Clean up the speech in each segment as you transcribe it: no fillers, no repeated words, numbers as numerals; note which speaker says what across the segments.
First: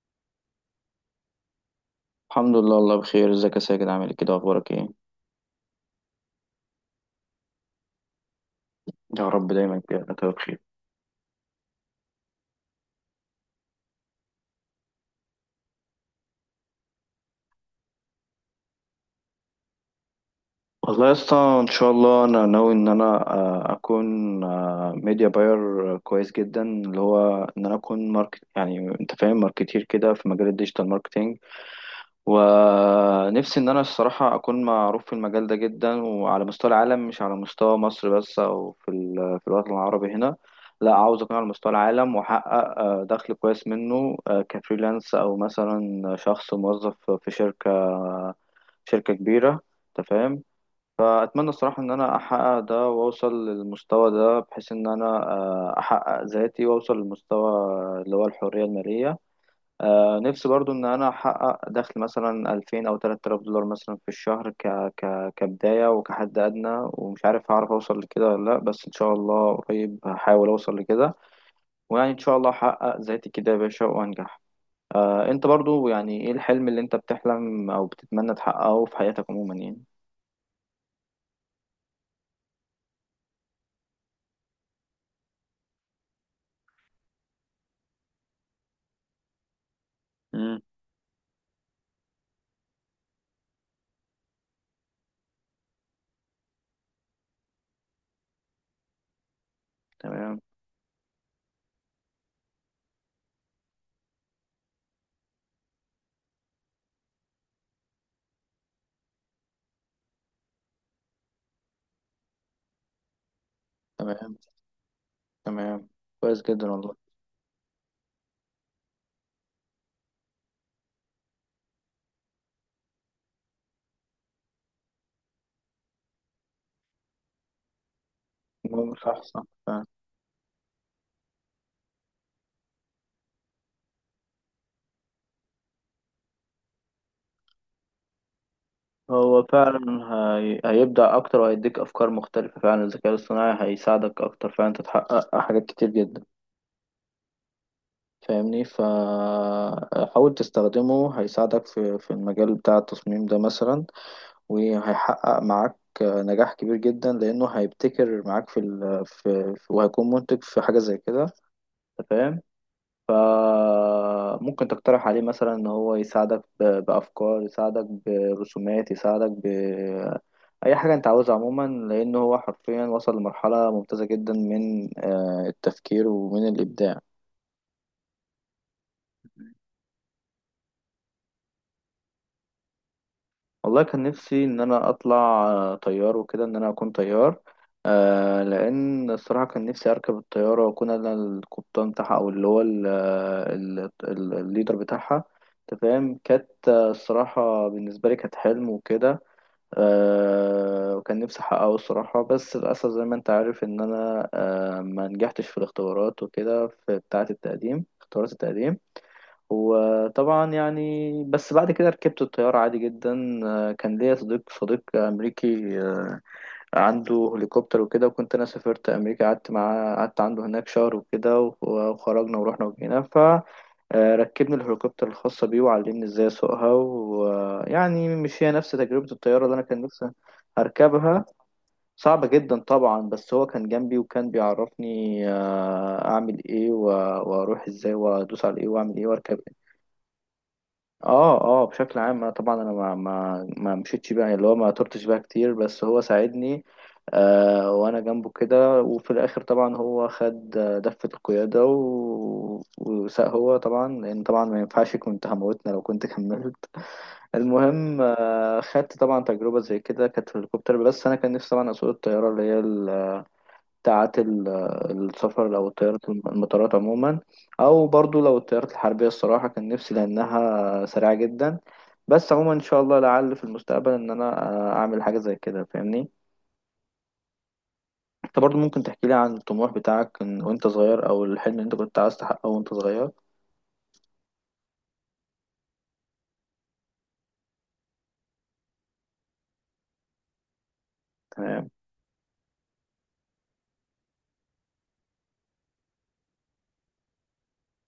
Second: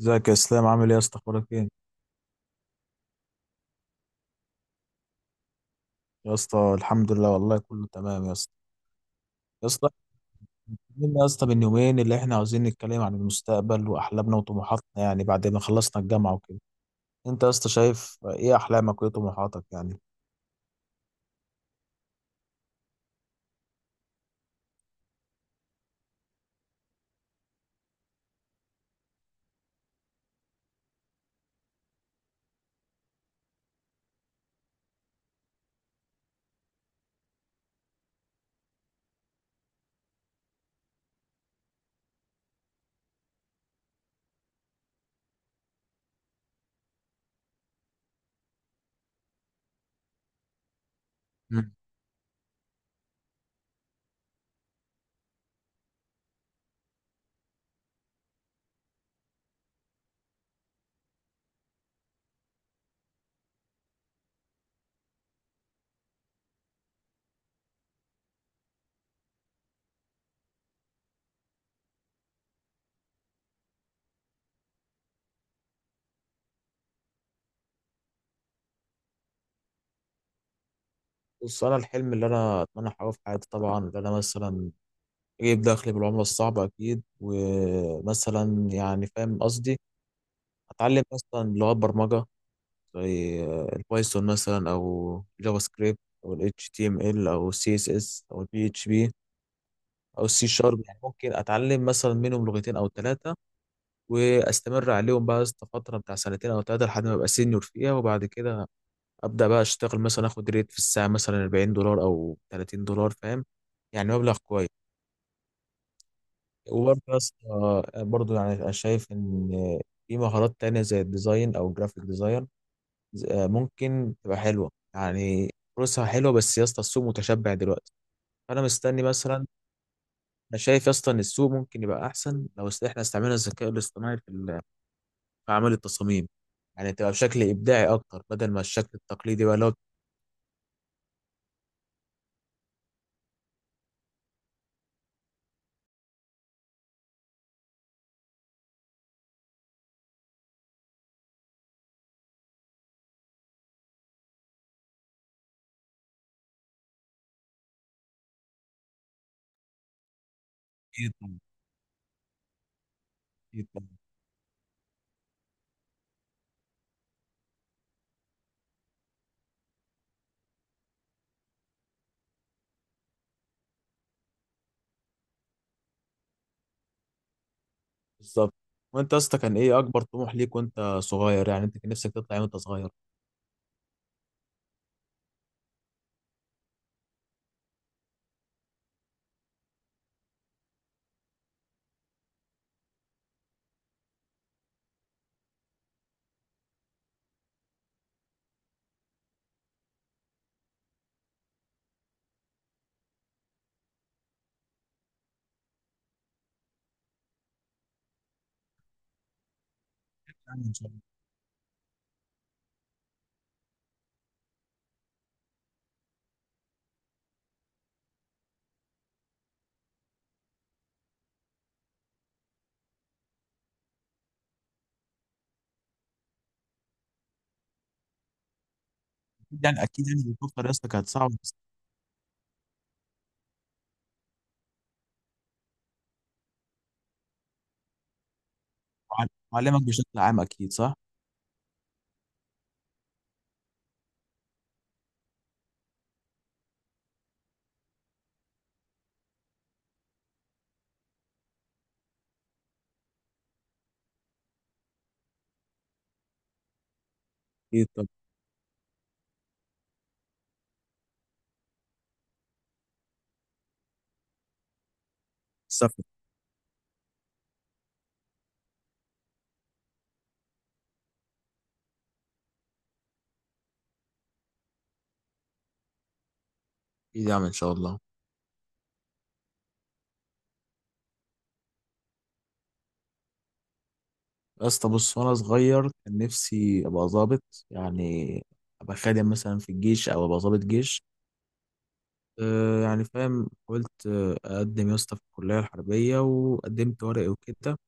Speaker 1: ازيك يا اسلام؟ عامل ايه يا اسطى؟ اخبارك ايه؟
Speaker 2: الحمد لله. الله بخير. ازيك يا ساجد؟ عامل ايه كده؟ اخبارك ايه؟
Speaker 1: يا اسطى الحمد لله، والله كله تمام يا اسطى.
Speaker 2: يا رب
Speaker 1: يا
Speaker 2: دايما
Speaker 1: اسطى،
Speaker 2: كده كده بخير.
Speaker 1: اتكلمنا يا اسطى من يومين اللي احنا عاوزين نتكلم عن المستقبل واحلامنا وطموحاتنا، يعني بعد ما خلصنا الجامعه وكده. انت يا اسطى شايف ايه احلامك وايه طموحاتك يعني؟
Speaker 2: والله يا اسطى، ان شاء الله انا ناوي ان انا اكون ميديا باير كويس جدا، اللي هو ان انا اكون ماركت، يعني انت فاهم، ماركتير كده في مجال الديجيتال ماركتينج. ونفسي ان انا الصراحه اكون معروف في المجال ده جدا، وعلى مستوى العالم، مش على مستوى مصر بس او في في الوطن العربي هنا. لا، عاوز اكون على مستوى العالم، واحقق دخل كويس منه، كفريلانس او مثلا شخص موظف في شركه، شركه كبيره. انت فاهم؟ فاتمنى
Speaker 1: مم.
Speaker 2: الصراحه ان انا احقق ده واوصل للمستوى ده، بحيث ان انا احقق ذاتي واوصل للمستوى اللي هو الحريه الماليه. نفسي برضو ان انا احقق دخل مثلا 2000 او 3000 دولار مثلا في الشهر كبداية وكحد ادنى. ومش عارف هعرف اوصل لكده ولا لا، بس ان شاء الله قريب هحاول اوصل لكده، ويعني ان شاء الله احقق ذاتي كده يا باشا وانجح. انت برضو، يعني ايه الحلم اللي انت بتحلم او بتتمنى تحققه في حياتك عموما يعني؟
Speaker 1: بص، انا الحلم اللي انا اتمنى احققه في حياتي طبعا اللي انا مثلا اجيب دخل بالعمله الصعبه اكيد، ومثلا يعني فاهم قصدي،
Speaker 2: امم
Speaker 1: اتعلم مثلا لغات برمجه زي البايثون مثلا، او جافا سكريبت، او ال HTML، او ال CSS، او ال PHP، او
Speaker 2: تمام.
Speaker 1: السي شارب. يعني ممكن اتعلم مثلا منهم لغتين او ثلاثه واستمر عليهم بقى فتره بتاع سنتين او ثلاثه لحد ما ابقى سينيور فيها. وبعد كده ابدا بقى اشتغل، مثلا اخد ريت في الساعه مثلا 40 دولار او 30 دولار، فاهم يعني مبلغ
Speaker 2: تمام.
Speaker 1: كويس.
Speaker 2: تمام، كويس جدا والله.
Speaker 1: وبرضه يا اسطى، برضه يعني أنا شايف ان في مهارات تانية زي الديزاين او الجرافيك ديزاين، ممكن تبقى حلوه يعني، فلوسها حلوه. بس يا اسطى السوق متشبع دلوقتي، فانا
Speaker 2: المهم،
Speaker 1: مستني
Speaker 2: صح،
Speaker 1: مثلا.
Speaker 2: صح.
Speaker 1: انا شايف يا اسطى ان السوق ممكن يبقى احسن لو احنا استعملنا الذكاء الاصطناعي في في اعمال التصاميم، يعني تبقى بشكل ابداعي اكتر بدل ما الشكل
Speaker 2: هو
Speaker 1: التقليدي بقى اللي هو
Speaker 2: فعلا هيبدع اكتر، وهيديك افكار مختلفة فعلا. الذكاء الاصطناعي هيساعدك اكتر فعلا، تتحقق حاجات كتير جدا، فاهمني؟ فحاول تستخدمه، هيساعدك في المجال بتاع التصميم ده مثلا، وهيحقق معاك نجاح كبير جدا، لأنه هيبتكر معاك في وهيكون منتج في حاجة زي كده.
Speaker 1: بيطلع-
Speaker 2: أنت فاهم؟
Speaker 1: بيطلع.
Speaker 2: فممكن تقترح عليه مثلا ان هو يساعدك بافكار، يساعدك برسومات، يساعدك ب اي حاجه انت عاوزها عموما، لان هو حرفيا وصل لمرحله ممتازه جدا من التفكير ومن الابداع.
Speaker 1: بالظبط. وانت يا اسطى، كان ايه اكبر طموح ليك وانت صغير؟ يعني انت كان نفسك تطلع ايه وانت صغير؟
Speaker 2: والله كان نفسي ان انا اطلع طيار وكده، ان انا اكون طيار. لان الصراحه كان نفسي اركب الطياره واكون انا القبطان بتاعها، او اللي هو الليدر بتاعها. انت فاهم؟ كانت الصراحه بالنسبه لي كانت حلم وكده. أه، وكان نفسي أحققه الصراحة، بس للأسف زي ما أنت عارف إن أنا أه ما نجحتش في الاختبارات وكده، في بتاعة التقديم، اختبارات التقديم. وطبعا
Speaker 1: يعني ان شاء الله.
Speaker 2: يعني بس بعد كده ركبت الطيارة عادي جدا. أه كان ليا صديق، صديق أمريكي، أه عنده هليكوبتر وكده، وكنت أنا سافرت أمريكا، قعدت معاه، قعدت عنده هناك 1 شهر وكده، وخرجنا ورحنا وجينا. ركبني الهليكوبتر الخاصة بيه، وعلمني ازاي اسوقها. ويعني مش هي نفس تجربة الطيارة اللي انا
Speaker 1: اكيد
Speaker 2: كان
Speaker 1: يعني، اكيد
Speaker 2: نفسي
Speaker 1: يعني الكفر يا اسطى كانت
Speaker 2: اركبها.
Speaker 1: صعبه بس.
Speaker 2: صعبة جدا طبعا، بس هو كان جنبي وكان بيعرفني اعمل ايه، واروح ازاي وادوس على ايه واعمل ايه واركب.
Speaker 1: وعلمك بشكل عام اكيد، صح؟
Speaker 2: اه، اه، بشكل عام أنا طبعا انا ما مشيتش بقى، اللي هو ما طرتش بقى كتير، بس هو ساعدني آه وانا جنبه كده. وفي الاخر طبعا هو خد دفة القيادة وساق هو طبعا، لان طبعا ما ينفعش، كنت هموتنا لو كنت كملت.
Speaker 1: اكيد.
Speaker 2: المهم
Speaker 1: طب
Speaker 2: آه خدت طبعا تجربة زي كده كانت في الهليكوبتر، بس انا كان نفسي طبعا اسوق الطيارة اللي هي بتاعت السفر، أو
Speaker 1: السفر.
Speaker 2: الطيارات، المطارات عموما. أو برضو لو الطيارات الحربية، الصراحة كان نفسي، لأنها سريعة جدا. بس عموما إن شاء الله لعل في المستقبل إن أنا أعمل حاجة زي كده، فاهمني؟
Speaker 1: اكيد، يعني ان شاء الله.
Speaker 2: أنت برضو ممكن تحكي لي عن الطموح بتاعك وأنت صغير، أو الحلم اللي أنت كنت عايز تحققه وأنت صغير.
Speaker 1: يا اسطى بص، وانا صغير كان نفسي ابقى ظابط، يعني ابقى خادم مثلا في الجيش او ابقى ظابط جيش.
Speaker 2: تمام.
Speaker 1: أه يعني فاهم، قلت اقدم يا اسطى في الكليه الحربيه، وقدمت ورقي وكده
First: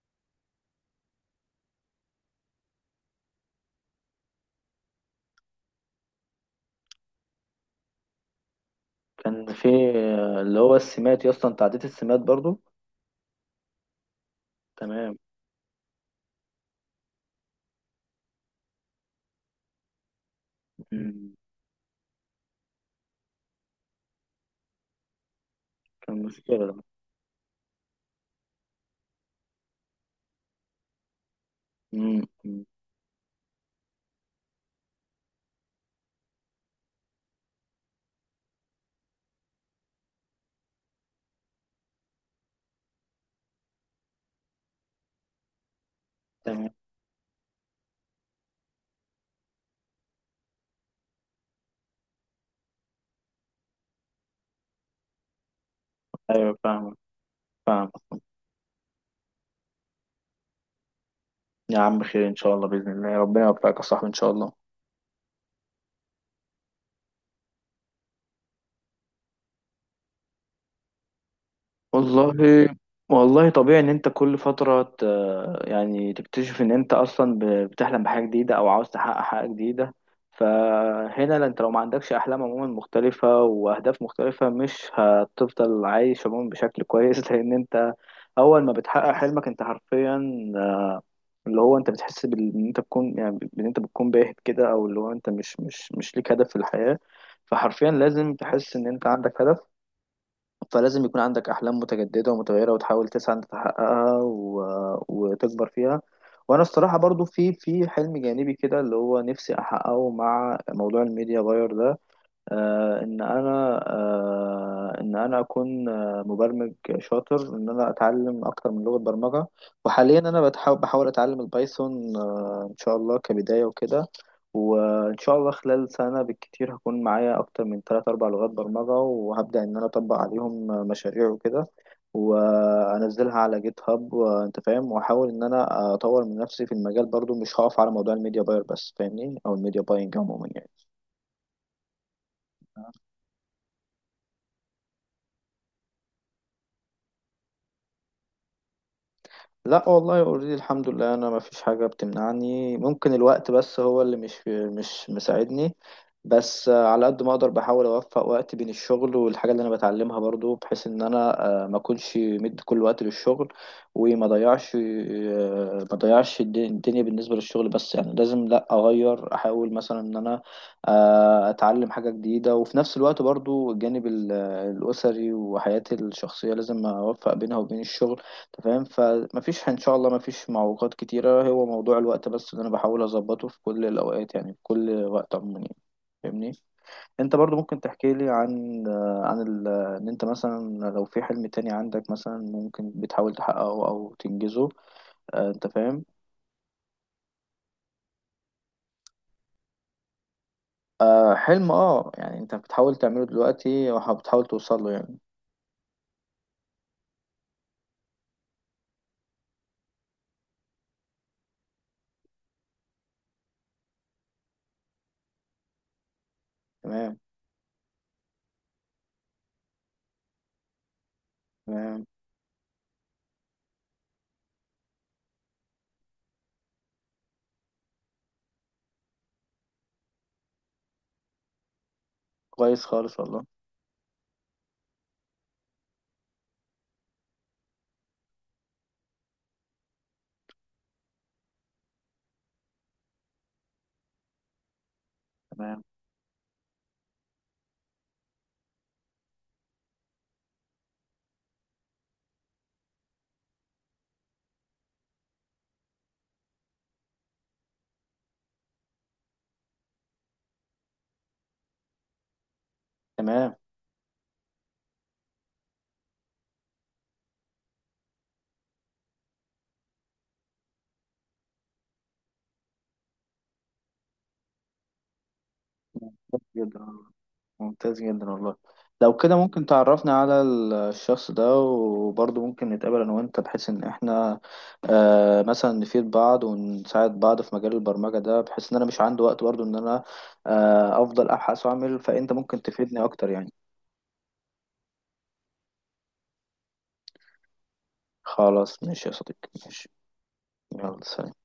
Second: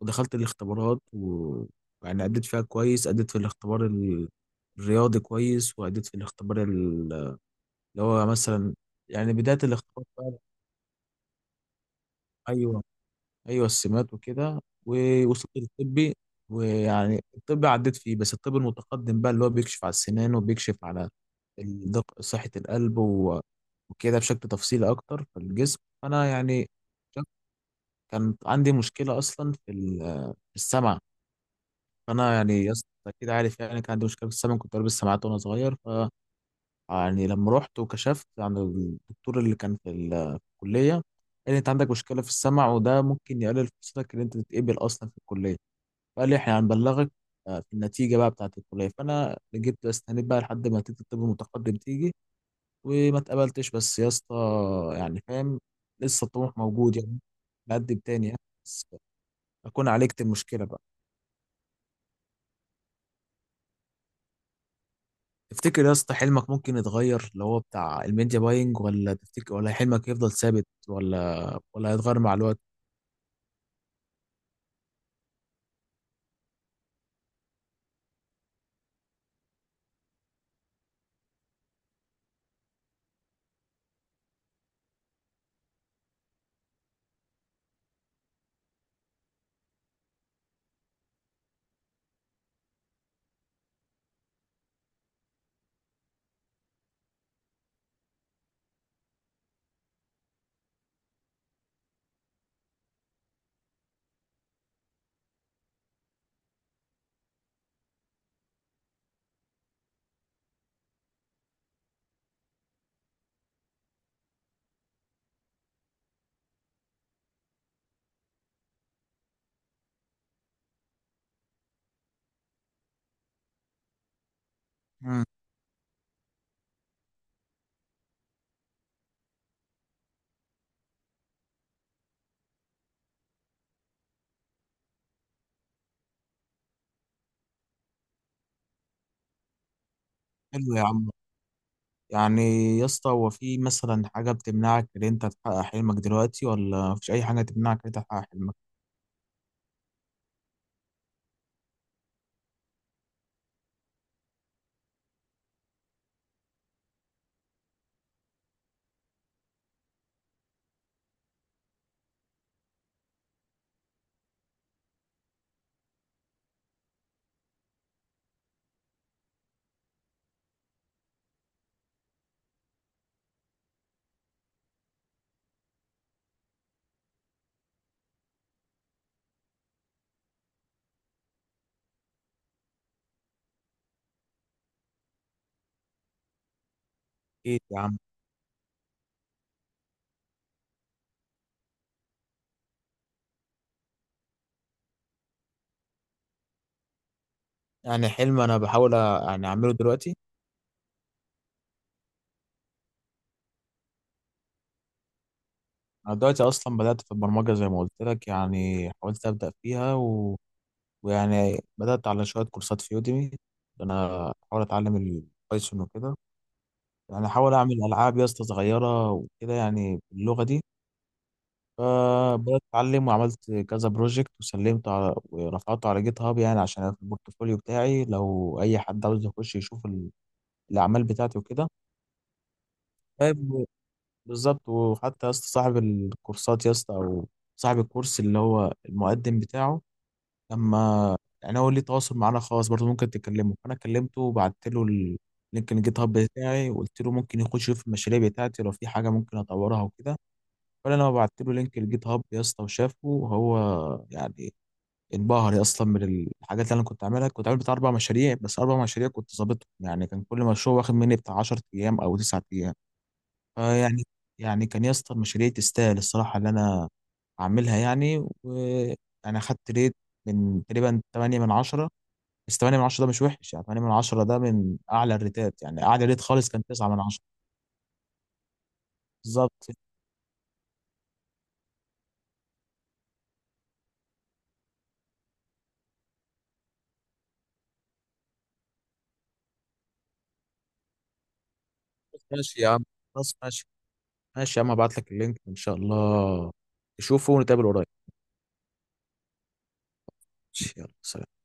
Speaker 1: ودخلت الاختبارات و... يعني أديت فيها كويس، أديت في الاختبار الرياضي كويس، وأديت في الاختبار اللي هو مثلا، يعني
Speaker 2: كان
Speaker 1: بداية
Speaker 2: في
Speaker 1: الاختبار فعلا.
Speaker 2: اللي هو السمات يا اسطى، أنت عديت السمات برضو؟
Speaker 1: أيوه، ايوه السمات وكده،
Speaker 2: تمام.
Speaker 1: ووصلت للطبي. ويعني الطب عديت فيه، بس الطب المتقدم بقى اللي هو بيكشف على السنان وبيكشف على
Speaker 2: مم.
Speaker 1: صحة القلب و... وكده بشكل تفصيلي اكتر في الجسم،
Speaker 2: كان
Speaker 1: فانا
Speaker 2: مشكلة
Speaker 1: يعني
Speaker 2: ده.
Speaker 1: شك- كان عندي مشكلة اصلا في في السمع.
Speaker 2: مم.
Speaker 1: فانا
Speaker 2: مم.
Speaker 1: يعني يا اسطى كده عارف، يعني كان عندي مشكلة في السمع، كنت لابس سماعات وانا صغير. يعني لما رحت وكشفت عن الدكتور اللي كان في في الكلية، قال لي انت عندك مشكلة في السمع، وده ممكن يقلل فرصتك ان انت تتقبل اصلا في الكلية. فقال لي احنا
Speaker 2: تمام.
Speaker 1: هنبلغك في النتيجة بقى بتاعة الكلية. فانا جبت استنيت بقى لحد ما نتيجة الطب المتقدم تيجي، وما اتقبلتش. بس يا اسطى يعني فاهم، لسه
Speaker 2: أيوة،
Speaker 1: الطموح
Speaker 2: فاهمك.
Speaker 1: موجود يعني،
Speaker 2: فاهم.
Speaker 1: بقدم تاني يعني، بس اكون عالجت المشكلة بقى.
Speaker 2: يا عم خير إن شاء الله، بإذن الله ربنا يوفقك يا صاحبي إن شاء الله.
Speaker 1: تفتكر يا اسطى حلمك ممكن يتغير اللي هو بتاع الميديا باينج، ولا تفتكر، ولا حلمك يفضل ثابت، ولا هيتغير مع الوقت؟
Speaker 2: والله، والله طبيعي ان انت كل فترة يعني تكتشف ان انت اصلا بتحلم بحاجة جديدة او عاوز تحقق حاجة جديدة. فهنا لا، انت لو ما عندكش احلام عموما مختلفة واهداف مختلفة، مش هتفضل عايش عموما بشكل كويس لان انت اول ما بتحقق حلمك انت حرفيا، اللي هو انت بتحس ان انت بتكون، يعني ان انت بتكون باهت كده، او اللي هو انت مش ليك هدف في الحياة. فحرفيا لازم تحس ان انت عندك هدف، فلازم يكون عندك أحلام متجددة ومتغيرة، وتحاول تسعى إن تحققها وتكبر فيها. وأنا الصراحة برضو في حلم جانبي كده اللي هو نفسي أحققه مع موضوع الميديا باير ده. ان انا ان انا اكون مبرمج شاطر، ان انا اتعلم اكتر من لغة برمجة. وحاليا انا بحاول اتعلم البايثون، ان شاء الله كبداية وكده. وان
Speaker 1: مم.
Speaker 2: شاء الله خلال سنة بالكتير هكون معايا اكتر من 3 4 لغات برمجة، وهبدأ ان انا اطبق عليهم مشاريع وكده، وانزلها على جيت هاب. وانت فاهم، واحاول ان انا اطور من نفسي في المجال برضو، مش هقف على موضوع الميديا باير بس، فاهمني؟ او الميديا باينج عموما يعني.
Speaker 1: حلو يا عم. يعني يا اسطى، هو في مثلا حاجة بتمنعك إن أنت تحقق حلمك دلوقتي، ولا مفيش أي حاجة تمنعك إن أنت تحقق حلمك؟
Speaker 2: لا والله اوريدي، الحمد لله انا ما فيش حاجه بتمنعني. ممكن الوقت بس هو اللي مش مساعدني. بس على قد ما اقدر بحاول اوفق وقت بين الشغل والحاجه اللي انا بتعلمها برضو، بحيث ان انا ما اكونش مدي كل وقت للشغل، وما ضيعش ما ضيعش الدنيا بالنسبه للشغل بس. يعني لازم لا اغير، احاول مثلا ان انا اتعلم حاجه جديده، وفي نفس الوقت برضو الجانب الاسري وحياتي الشخصيه لازم اوفق بينها وبين الشغل. انت فاهم؟ فمفيش ان شاء الله، مفيش معوقات كتيرة، هو موضوع الوقت بس اللي انا بحاول اظبطه في كل الاوقات يعني، في كل وقت عموما يعني. فاهمني؟ انت برضو
Speaker 1: اكيد
Speaker 2: ممكن
Speaker 1: يا عم.
Speaker 2: تحكي لي عن عن ان انت مثلا لو في حلم تاني عندك مثلا، ممكن بتحاول تحققه او تنجزه؟ انت فاهم.
Speaker 1: يعني حلم انا بحاول يعني اعمله دلوقتي.
Speaker 2: حلم، اه يعني انت بتحاول تعمله دلوقتي وبتحاول توصل له يعني.
Speaker 1: انا دلوقتي اصلا بدات في البرمجه زي ما قلت لك، يعني حاولت ابدا فيها و... ويعني بدات على شويه كورسات في يوديمي، انا بحاول اتعلم البايثون وكده.
Speaker 2: تمام.
Speaker 1: يعني احاول اعمل العاب يا اسطى صغيره وكده يعني باللغه دي.
Speaker 2: تمام،
Speaker 1: فبدات اتعلم وعملت كذا بروجكت وسلمته على، ورفعته على جيت هاب يعني عشان في البورتفوليو بتاعي، لو اي حد عاوز يخش يشوف الاعمال بتاعتي وكده.
Speaker 2: كويس خالص والله.
Speaker 1: طيب، بالظبط. وحتى يا اسطى صاحب الكورسات يا اسطى، او صاحب الكورس اللي هو المقدم بتاعه، لما يعني هو ليه تواصل معانا خاص برضه ممكن تكلمه، فانا كلمته وبعت له لينك
Speaker 2: تمام.
Speaker 1: الجيت هاب بتاعي، وقلت له ممكن يخش يشوف المشاريع بتاعتي لو في حاجه ممكن اطورها وكده. ولا انا بعت له لينك الجيت هاب يا اسطى، وشافه وهو يعني انبهر يا، اصلا من الحاجات اللي انا كنت عاملها، كنت عامل بتاع اربع مشاريع. بس اربع مشاريع كنت ظابطهم يعني. كان كل مشروع واخد مني بتاع 10 ايام او 9 ايام.
Speaker 2: تمام،
Speaker 1: فيعني كان يا اسطى المشاريع تستاهل الصراحه اللي انا اعملها يعني، وانا خدت ريت من تقريبا 8 من 10. بس 8 من 10 ده مش وحش يعني، 8 من 10 ده من اعلى الريتات يعني. اعلى ريت
Speaker 2: كويس
Speaker 1: خالص كان
Speaker 2: جدا،
Speaker 1: 9 من 10.
Speaker 2: ممتاز جدا والله. لو كده ممكن
Speaker 1: بالظبط.
Speaker 2: تعرفنا على الشخص ده، وبرضه ممكن نتقابل انا وانت، بحيث ان احنا آه مثلا نفيد بعض ونساعد بعض في مجال البرمجة ده، بحيث ان انا مش عندي وقت برضه ان انا آه افضل ابحث واعمل،
Speaker 1: خلاص
Speaker 2: فانت
Speaker 1: ماشي
Speaker 2: ممكن
Speaker 1: يا عم،
Speaker 2: تفيدني اكتر
Speaker 1: خلاص
Speaker 2: يعني.
Speaker 1: ماشي، ماشي يا عم، ابعت لك اللينك ان شاء الله تشوفه ونتقابل قريب.
Speaker 2: خلاص ماشي يا صديقي، ماشي.
Speaker 1: يلا
Speaker 2: يلا سلام.
Speaker 1: سلام.